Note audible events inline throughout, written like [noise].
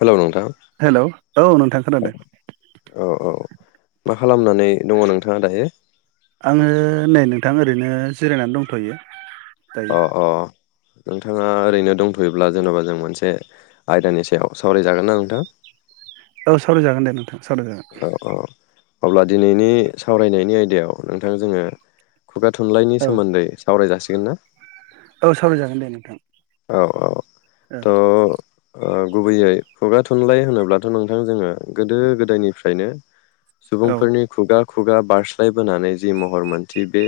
Hello नोंथां hello औ नोंथां खोनादों। औ औ मा खालामनानै दङ नोंथाङा दायो। आङो नै नोंथां ओरैनो जिरायनानै दंथयो। दायो अ अ। नोंथाङा ओरैनो दंथयोब्ला जेनबा जों मोनसे आयदानि सायाव सावरायजागोन ना नोंथां। सावराय जागोन दे नों थां सावराय जागोन। औ औ अब्ला दिनैनि सावरायनायनि आयदायाव नोंथां जोङो खुगा थुनलाइनि औ सोमोन्दै सावराय जासि गोन ना। औ सावरायजागोन दे नोंथां। औ औ। थ ओ गुबैयै खुगा थुनलाइ होनोब्लाथ नोंथां जोङो गोदो गोदायनिफ्रायनो औ सुबुंफोरनि खुगा खुगा बारस्लायबोनानै जि महर मोन्थि बे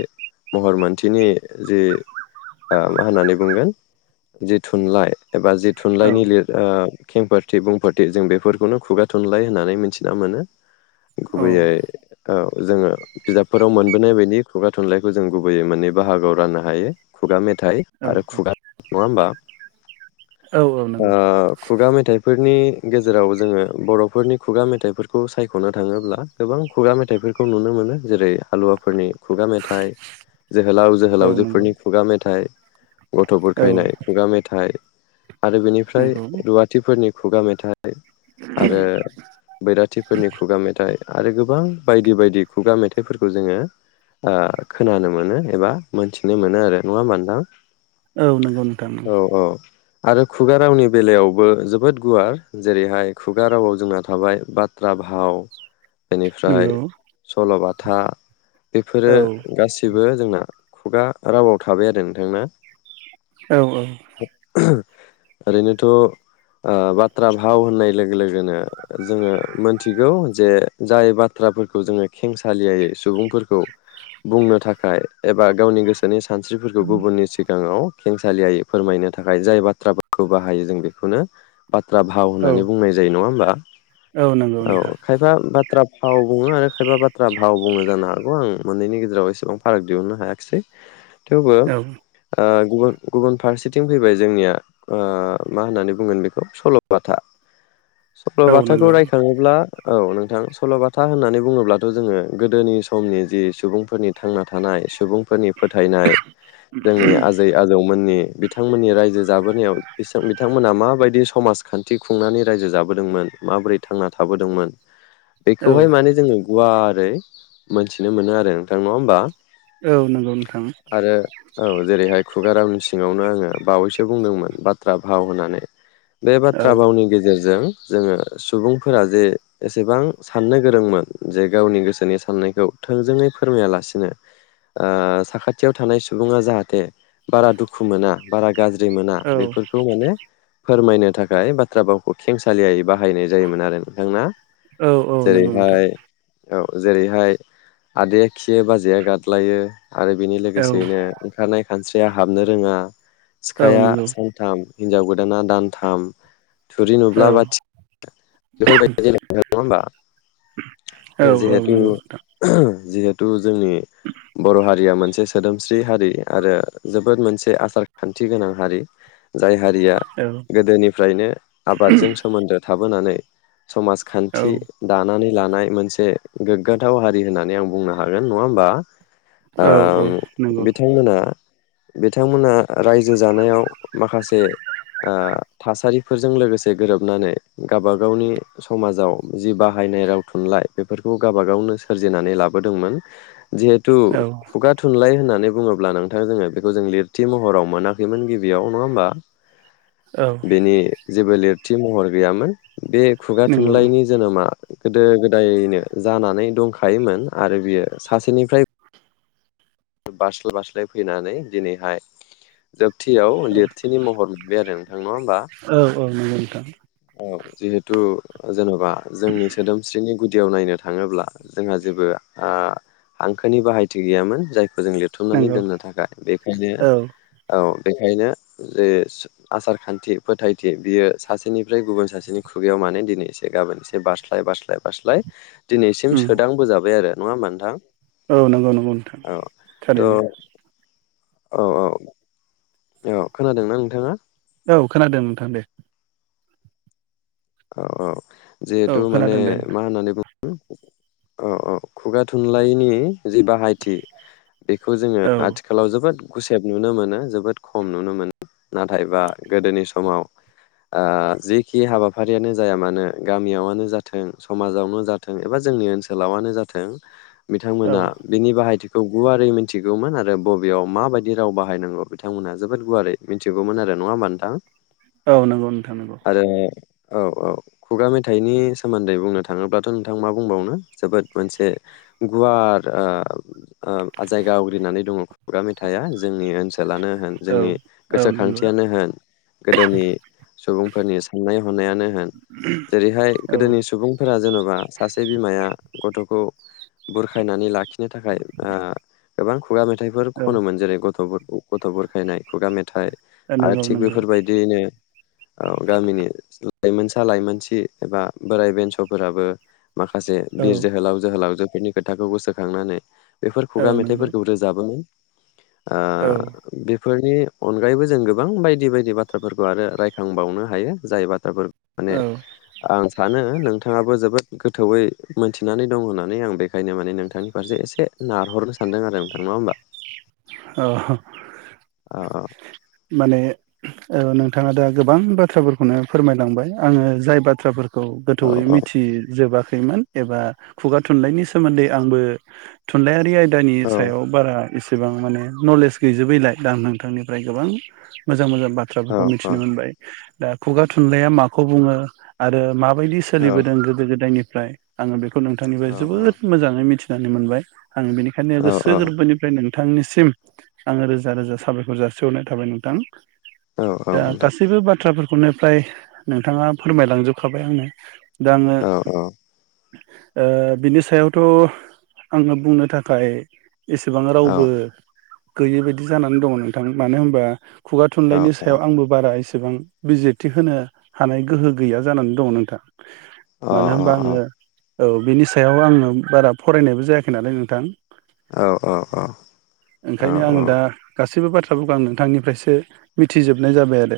महर मोन्थिनि जि ओ मा होननानै बुंगोन। जे थुनलाइ एबा जि औ थुनलाइनि लिर ओ खेंफोरथि बुंफोरथि जों बेफोरखौनो खुगा थुनलाइ होननानै मिथिना मोनो। औ गुबैयै औ जोङो बिजाबफोराव मोनबोनाय बायदि खुगा थुनलाइखौ जों गुबैयै माननै बाहागोआव राननो हायो खुगा मे थाइ औ आरो खुगा बा औ औ नंगौ ओ खुगा मेथाइफोरनि गेजेराव जोङो बर'फोरनि खुगा मेथाइफोरखौ सायख'नो थाङोब्ला गोबां खुगा मेथाइफोरखौ नुनो मोनो जेरै हालुवाफोरनि खुगा मेथाइ जोहोलाव औ नंगौ जोहोलावजोफोरनि खुगा मेथाइ औ गायनाय खुगा मेथाइ आरो बेनिफ्राय नंगौ रुवाथिफोरनि खुगा मेथाइ थाइ आरो बैराथिफोरनि खुगा मेथाइ आरो गोबां बायदि बायदि खुगा मेथाइफोरखौ जोङो ओ खोनानो मोनो एबा मोनथिनो मोनो आरो नङा होमबा नोंथां? औ नोंगौ नोंथां औ नोंगौ। औ आरो खुगा रावनि बेलायावबो जोबोद गुवार जेरैहाय खुगा रावाव जोंना थाबाय बाथ्रा भाव बेनिफ्राय नंगौ सल'बाथ था। औ बेफोरो गासिबो जोंना खुगा रावाव थाबाय आरो नोंथां ना? औ औ। ओरैनोथ' ओ बाथ्रा भाव होननाय लोगो लोगोनो जोङो मोनथिगौ जे जाय बाथ्राफोरखौ जोङो खेंसालियायै सुबुंफोरखौ बुंनो थाखाय एबा गावनि गोसोनि स सानस्रिफोरखौ गुबुननि सिगाङाव खेंसालियै फोरमायनो थाखाय जाय बाथ्राफोरखौ बाहायो जों बेखौनो बाथ्रा भाव औ होननानै बुंनाय जायो नङा होमबा नंगौ औ नोंथां खायफा बाथ्रा फाव बुङो आरो खायफा बाथ थ्रा भाव बुङो जानो हागौ आं मोननैनि गेजेराव एसेबां फाराग दिहुननो हायाखिसै। थेवबो औ ओ [unintelligible] गुबुन फारसेथिं फैबाय जोंनिया ओ मा होननानै बुंगोन बेखौ सल'बाथा। औ सल'बाथाखौ नंगौ रायखाङोब्ला औ नोंथां सल'बाथा होननानै बुङोब्लाथ' जोङो गोदोनि समनि जि सुबुंफोरनि थांना थानाय सुबुं फोरनि फोथायनाय जोंनि आजै आजौमोननि बिथांमोननि रायजो जाबोनायाव इसां बिथांमोना माबायदि स समाजखान्थि खुंनानै रायजो जाबोदोंमोन माबोरै थांना थाबोदोंमोन। औ बेखौहाय माने जोंङो गुवारै मोनथिनो मोनो आरो नोंथां नङा होमबा। औ नंगौ नोंथां आरो औ जेरैहाय। खुगा रावनि सिंङावनो आङो बावैसो बुंदोंमोन बाथ्रा भाव होननानै बे औ बाथ्रा भावनि गेजेरजों जोङो सुबुंफोरा जे एसेबां साननो गोरोंमोन जे गावनि गोसोनि साननायखौ थोंजोङै फोरमायालासिनो ओ साखाथियाव थानाय सुबुंङा जाहाथे बारा दुखु मोना बारा गाज्रि मोना औ बेफोरखौ माने फोरमायनो थाखाय बाथ्रा भावखौ खेंसालियायै बाहायनाय जायोमोन आरो नोंथां ना औ औ नंगौ नोंथां औ जेरैहाय आदाया खियो बाजैया गादलायो आरो बेनि औ लोगोसेयैनो ओंखारनाय खानस्रि या हाबनो रोङा औ सिखाया नंगौ सानथाम हिनजाव गोदाना दानथाम थुरि औ नुब्ला बाथि बेफोर बायदि नङा होमबा औ औ जिहेथु नंगौ जिहेथु जोंनि बर' हारिया मोनसे सोदोमस्रि हारि आरो जोबोद मोनसे आसार खान्थि गोनां हारि जाय हारिया औ गोदोनिफ्रायनो आबादजों सोमोन्दो थाबोनानै औ समाजखान्थि दानानै लानाय मोनसे गोग्गाथाव हारि होननानै आं बुंनो हागोन नङा होमबा औ औ ओ नंगौ बिथांमोनहा बिथांमोना रायजो जानायाव माखासे ओ थासारिफोरजों लोगोसे गोरोबनानै गाबा गावनि समाजाव जि बाहायनाय राव थुनलाइ बेफोरखौ गाबा गावनो सोरजिनानै लाबोदोंमोन जिहेतु औ खुगा थुनलाय होनना नानै बुङोब्ला नोंथां जोङो जों लिरथि महराव मोनाखैमोन गिबियाव नङा होमबा औ बेनि जेबो लिर थि महर गैयामोन बे खुगा नंगौ थुनलाइनि जोनोमा गोदो गोदायनो जानानै दंखायोमोन आरो बियो सासे निफ्राय बारस्लाय बारस्लाय फैनानै दिनैहाय जोब थियाव लिरथिनि महर मोनबाय आरो नोंथां नङा होनबा औ औ नंगौ नोंथां औ जिहेथु जेन'बा जोंनि सोदोमस्रिनि गुदियाव नायनो थाङोब्ला जोंहा जेबो ओ हांखोनि बाहायथि गैयामोन जाय फोरजों लिरथुमनानै नंगौ दोननो थाखाय बेखायनो औ औ बेखायनो जे आसार खान्थि फोथायथि बियो सासेनिफ्राय गुबुन सासेनि खुगायाव माने दिनै एसे गाबोन एसे बारस्लाय बारस्लाय बारस्लाय दिनैसिम उम सोदांबोजाबाय आरो नङा होनबा नोंथां? औ नंगौ नंगौ नोंथां। औ थारैनो थ' औ औ। औ खोनादोंना नोंथाङा? औ खोनादों नोंथां दे। औ औ। जिहेतु औ माने खोनादों दे मा होननानै बुं औ औ खुगा थुनलाइनि जि बाहायथि बेखौ जोङो औ आथिखालाव जोबोद गुसेब नुनो मोनो जोबोद खम नुनो मोनो नाथायबा गोदोनि समाव आ जिखि हाबा हाबाफारियानो जाया मानो गामियावनो जाथों समाजावनो जाथों एबा जोंनि ओनसोलावानो जाथों औ बिथांमोना बिनि बाहायथि खौ गुवारै मिथिगौमोन आरो बबेयाव माबायदि राव बाहायनांगौ बिथांमोनहा जोबोद गुवारै मिथिगौमोन आरो नङा होमबा नोंथां? औ नंगौ नोंथां नंगौ। आरो औ औ खुगा मेथाइनि सोमोन्दै बुंनो थाङोब्लाथ' नोंथां मा बुंबावनो जोबोद मोनसे गुवार ओ ओ जायगा आवग्रिनानै दङ खुगा मेथाइआ जोंनि ओनसोलानो होन औ जोंनि औ नंगौ गोसोखांथियानो होन गोदोनि सुबुंफोरनि साननायाव। होन जेरैहाय औ गोदोनि सुबुंफोरा जेन'बा सासे बिमाया गथ'खौ बुरखायनानै लाखिनो थाखाय ओ गोबां खुगा मेथाइफोर खनोमोन जेरै गथ'फोर गथ' बुरखायनाय खुगा मेथाय नाथाय औ आरो नंगौ थिग नंगौ बेफोरबायदियैनो ओ गामिनि लाइमोनसा लाइमोनसि एबा बोराइ बेन्स'फोराबो माखासे औ बिर जोहोलाव जोहोलावजोफोरनि खोथाखौ गोसोखांनानै बेफोर औ खुगा नंगौ मेथाइफोरखौ रोजाबोमोन। औ। फोरनि अनगायैबो जों गोबां बायदि बायदि बाथ्राफोरखौ आरो रायखांबावनो हायो जाय बाथ्रा [inaudible] माने औ आं सानो नोंथाङाबो जोबोद गोथौयै मोनथिनानै दं होननानै आं बेखायनो माने नोंथांनि फारसे एसे नारहरनो सानदों आरो नोंथां नङा होमबा। औ औ माने ओ नों नोंथाङा दा गोबां बाथ्राफोरखौनो फोरमायलांबाय आङो जाय बाथ्राफोर खौ औ गोथौयै औ मिथिजोबा खौ मोन एबा खुगा थुनलाइनि सोमोन्दै आंबो थुलायारि आयदानि औ सायाव बारा बेसेबां माने नलेज गैजोबैलाय दां नोंथांनिफ्राय गोबां मोजां मोजां औ बाथ्राफोरखौ औ मिथिनो मोनबाय। दा खुगा थुनलाइया माखौ बुङो आरो मा बायदि औ सोलिबोदों गोदो गोदायनि फ्राय आङो बे खौ औ नोंथांनिफ्राय जोबोद मोजाङै मिथि नानै मोनबाय। आं बिनिखायनो औ गोसो गोरबोनिफ्राय नों थांनिसिम आङो रोजा रोजा साबायखर जासिहरनाय थाबाय नोंथां। औ औ दा नोंथां गासैबो बाथ्राफोर बेफोरनिफ्राय नोंथाङा फोरमायलांजोबखाबाय आंनो दा आङो औ औ ओ बिनि सायावथ' आङो बुंनो थाखाय एसे बो औ गैयै बायदि जानानै दङ नोंथां मानो होनबा खुगा औ थुनलाइनि औ सायाव आंबो बारा एसे एसेबां बिजेथि होनो हानाय गोहो गैया जानानै दङ नोंथां। अ मानो अ होनबा अ। आङो औ बिनि सायाव आङो बारा फरायनायबो जायाखै नालाय नोंथां। औ औ औ। औ ओंखायनो आङो दा गासैबो बाथ्रा फोरखौ आं नोंथांनिफ्रायसो मिथिजोबनाय जाबाय आरो।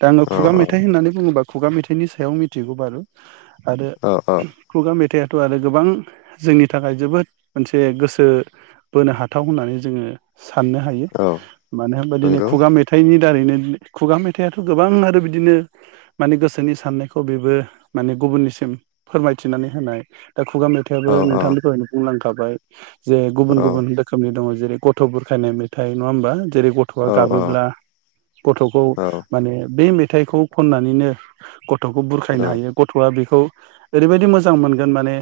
दा आङो औ खुगा मेथाइ होननानै बुङोबा खुगा मेथाइनि सायाव मिथिगौ बारु आरो औ औ खुगा मेथाइआ आरो गोबां जोंनि थाखाय जोबोद मोनसे गोसो बोनो हा थाव होननानै जोङो साननो हायो औ मानो होनबा दिनै नंगौ खुगा मेथाइनि दारैनो खुगा मेथाइआथ' गोबां आरो बिदिनो माने गोसोनि साननायखौ बेबो माने गुबुननिसिम फोरमायथिनानै होनाय दा खुगा औ मेथाइआ नोंथांनिखौहनो बुंलांखा थाबाय। जे औ गुबुन गुबुन। दङ' जेरै गथ' बुरखायनाय मेथाइ नङा होमबा? जेरै गथ'आ औ औ गाबोब्ला गथ'खौ औ माने बे मे थाइखौ खननानैनो गथ'खौ बुरखायनो हायो गथ'आ बेखौ ओरैबायदि मोजां मोनगोन माने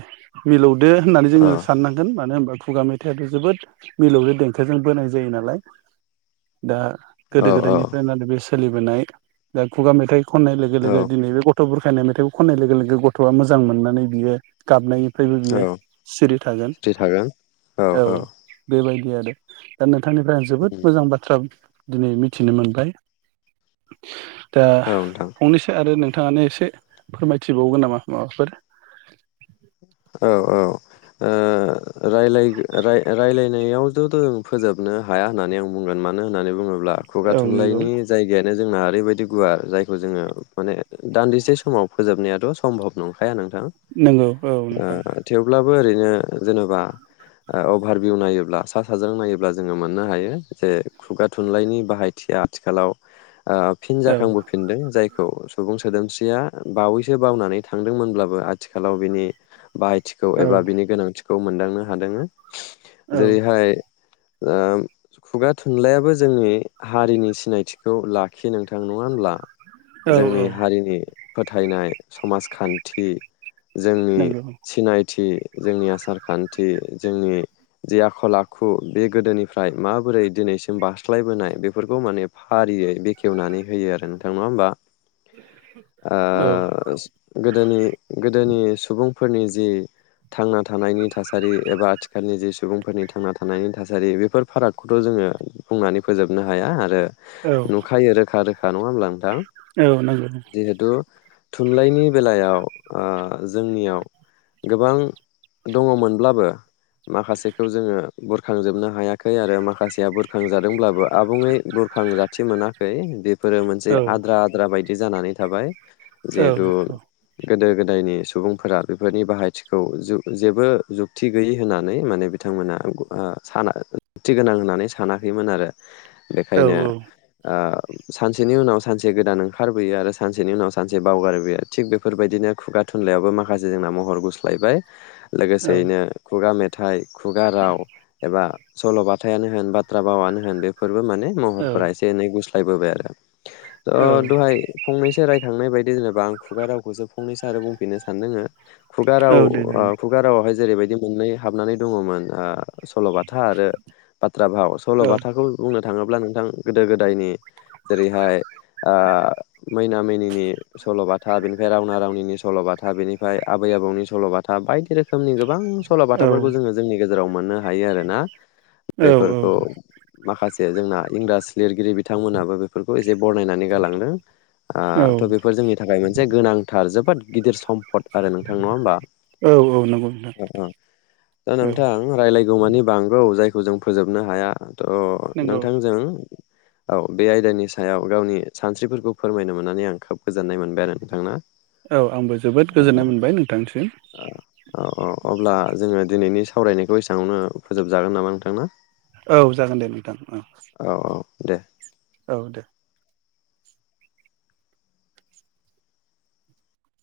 मिलौ दो होननानै जोङो साननांगोन मानो होनबा खुगा मेथाइआथ' जोबोद मिलौदो देंखोजों बोनाय जायो नालाय। दा गोदो औ गोदायनिफ्रायनो बे स सोलिबोनाय दा खुगा मेथाइ खनाय लोगो औ लोगो दिनैबो ग थ' बुरखायनाय मेथाइखौ खननाय लोगो लोगो गथ'आ मोजां मोननानै बियो गाबनाय फ्रायबो बियो औ सिरि थागोन फ्रि थागोन औ। बेबायदि आरो दा नों थांनिफ्राय आं जोबोद उम मोजां बाथ्रा दिनै मिथिनो मोनबाय। दा औ नोंथां फंनैसो आरो नों थाङानो एसे फोरमायथिबावगोन नामा माबाफोर? औ औ ओ रायलायगो रायलायनायावथ' जों फोजोबनो हाया होननानै आं बुंगोन मानो होननानै बुङो ब्ला खुगा औ नंगौ थुनलाइनि जायगायानो जोंना ओरैबायदि गुवार जाय जोङो माने दान्दिसे समाव फोजोबनाया सम्भब नंखाया हो नोंगौ औ। ओ थेवब्ला बो ओरैनो जेनेबा अभारभिउ नायोब्ला सा साज्रां नायोब्ला जोङो मोननो हायो जे खुगा थुनलाइनि बाहायथिया आथिखालाव ओ फिन औ जाखांबोफिनदों जायखौ सुबुं सोदोमस्रिया बावैसो बावनानै थांदोंमोनब्लाबो आथिखालाव बिनि बाहायथिखौ औ एबा बिनि गोनांथि खौ मोनदांनो हादों। औ जेरैहाय खुगा थुनलाइयाबो जोंनि हारिनि सिनायथिखौ लाखियो नोंथां नङा होमब्ला। औ जोंनि औ हारिनि फोथायनाय समाजखान्थि जोंनि नंगौ सिनाय जोंनि आसार खान्थि जोंनि जि आखल आखु बे गोदोनिफ्राय माबोरै दिनैसिम बारास्लायबोनाय बेफोरखौ माने फारियै बेखेवनानै होयो आरो नोंथां नङा होनबा। आ औ गोदोनि गोदोनि सुबुं फोरनि जि थांना थानायनि थासारि एबा आथिखालनि जि सुबुंफोरनि थांना थानायनि थासारि बेफोर फारागखौथ' जोङो बुंनानै फोजोबनो हाया आरो। औ नुखायो रोखा रो खा नङा होमब्ला नोंथां? औ नंगौ। जिहेतु थुनलाइनि बेलायाव ओ जोंनियाव गोबां दङमोनब्लाबो माखासेखौ जोङो बुरखांजोबनो हायाखै आरो माखासेया बुरखांजादोंब्लाबो आबुङै बुरखां जाथि मोनाखै बेफोरो मोनसे औ आद्रा -आद्रा बायदि जानानै थाबाय। औ जिहेथु गोदो गोदायनि सुबुंफोरा बेफोरनि बाहायथिखौ जेबो जुक्ति गैयि होननानै माने बिथांमोना ओ साना जुक्थि गोनां होननानै सानाखैमोन आरो। बेखायनो‌ ओ सानसेनि उनाव सानसे गोदान ओंखारबोयो आरो। सानसेनि उनाव सानसे बावगारो बियो थिग बेफोरबायदिनो खुगा थुनलाइयावबो माखासे जोंना महर गुस्लायबाय। औ लोगोसेयैनो खुगा मेथा‌ नाइ खुगा राव एबा सल'बथायनो होन बाथ्रा बावनो होन बेफोर माने औ महरफोरा एसे एनै गुस फायबोबाय आरो। अ औ दहाय फंनैसो रायखांनायायदि जेनेबा आं खुगा रावखौ फंनैसो आरो बुंफिननो सानदङो। खुगार औ राव दे जागोन ओ खुगारावहाइ जेरैबायदि मोननै हाबनानै दङमोन ओ सल'बाथा आरो बाथ्रा भाव औ सल'बाथाखौ बुंनो थाङोब्ला अब्ला नोंथां गोदो गोदायनि जेरैहाय ओ मैना मैनिनि सल'बाथा बेनिफ्राय रावना रावनिनि सल'बाथा बेनिफ्राय आबै आबौनि सल'बाथा बायदि रोखोम रोखोमनि गोबां सल' औ बाथाफोरखौ जोङो जोंनि गेजेराव - गजेराव मोननो हायो आरो ना। औ औ बेफोरखौ- माखासे जोंना इंराज लिरगिरि बिथांमोनाबो बेफोरखौ जे बनायनानै गालांदों थ' बेफोर जोंनि थाखाय मोनसे गोनांथार जोबोद गिदिर सम्फद आरो नोंथां नङा होमबा नंगौ नोंथां दा औ नोंथां रायलायगौ मानि बांगौ जाय- जों फोजोबनो हाया त' नंगौ नोंथांजों औ बे आयदानि सायाव गावनि सानस्रिफोरखौ फोरमायनो मोननानै आं खोब गोजोननाय मोनबाय आरो नोंथांनो औ आंबो जोबोद गोजोननाय मोनबाय नोंथांनिसिम औ औ अब्ला जोङो दिनैनि सावरायनायखौ एसेवावनो फोजोबजागोन नामा नोंथां ना। औ जागोन दे नोंथां औ दे औ दे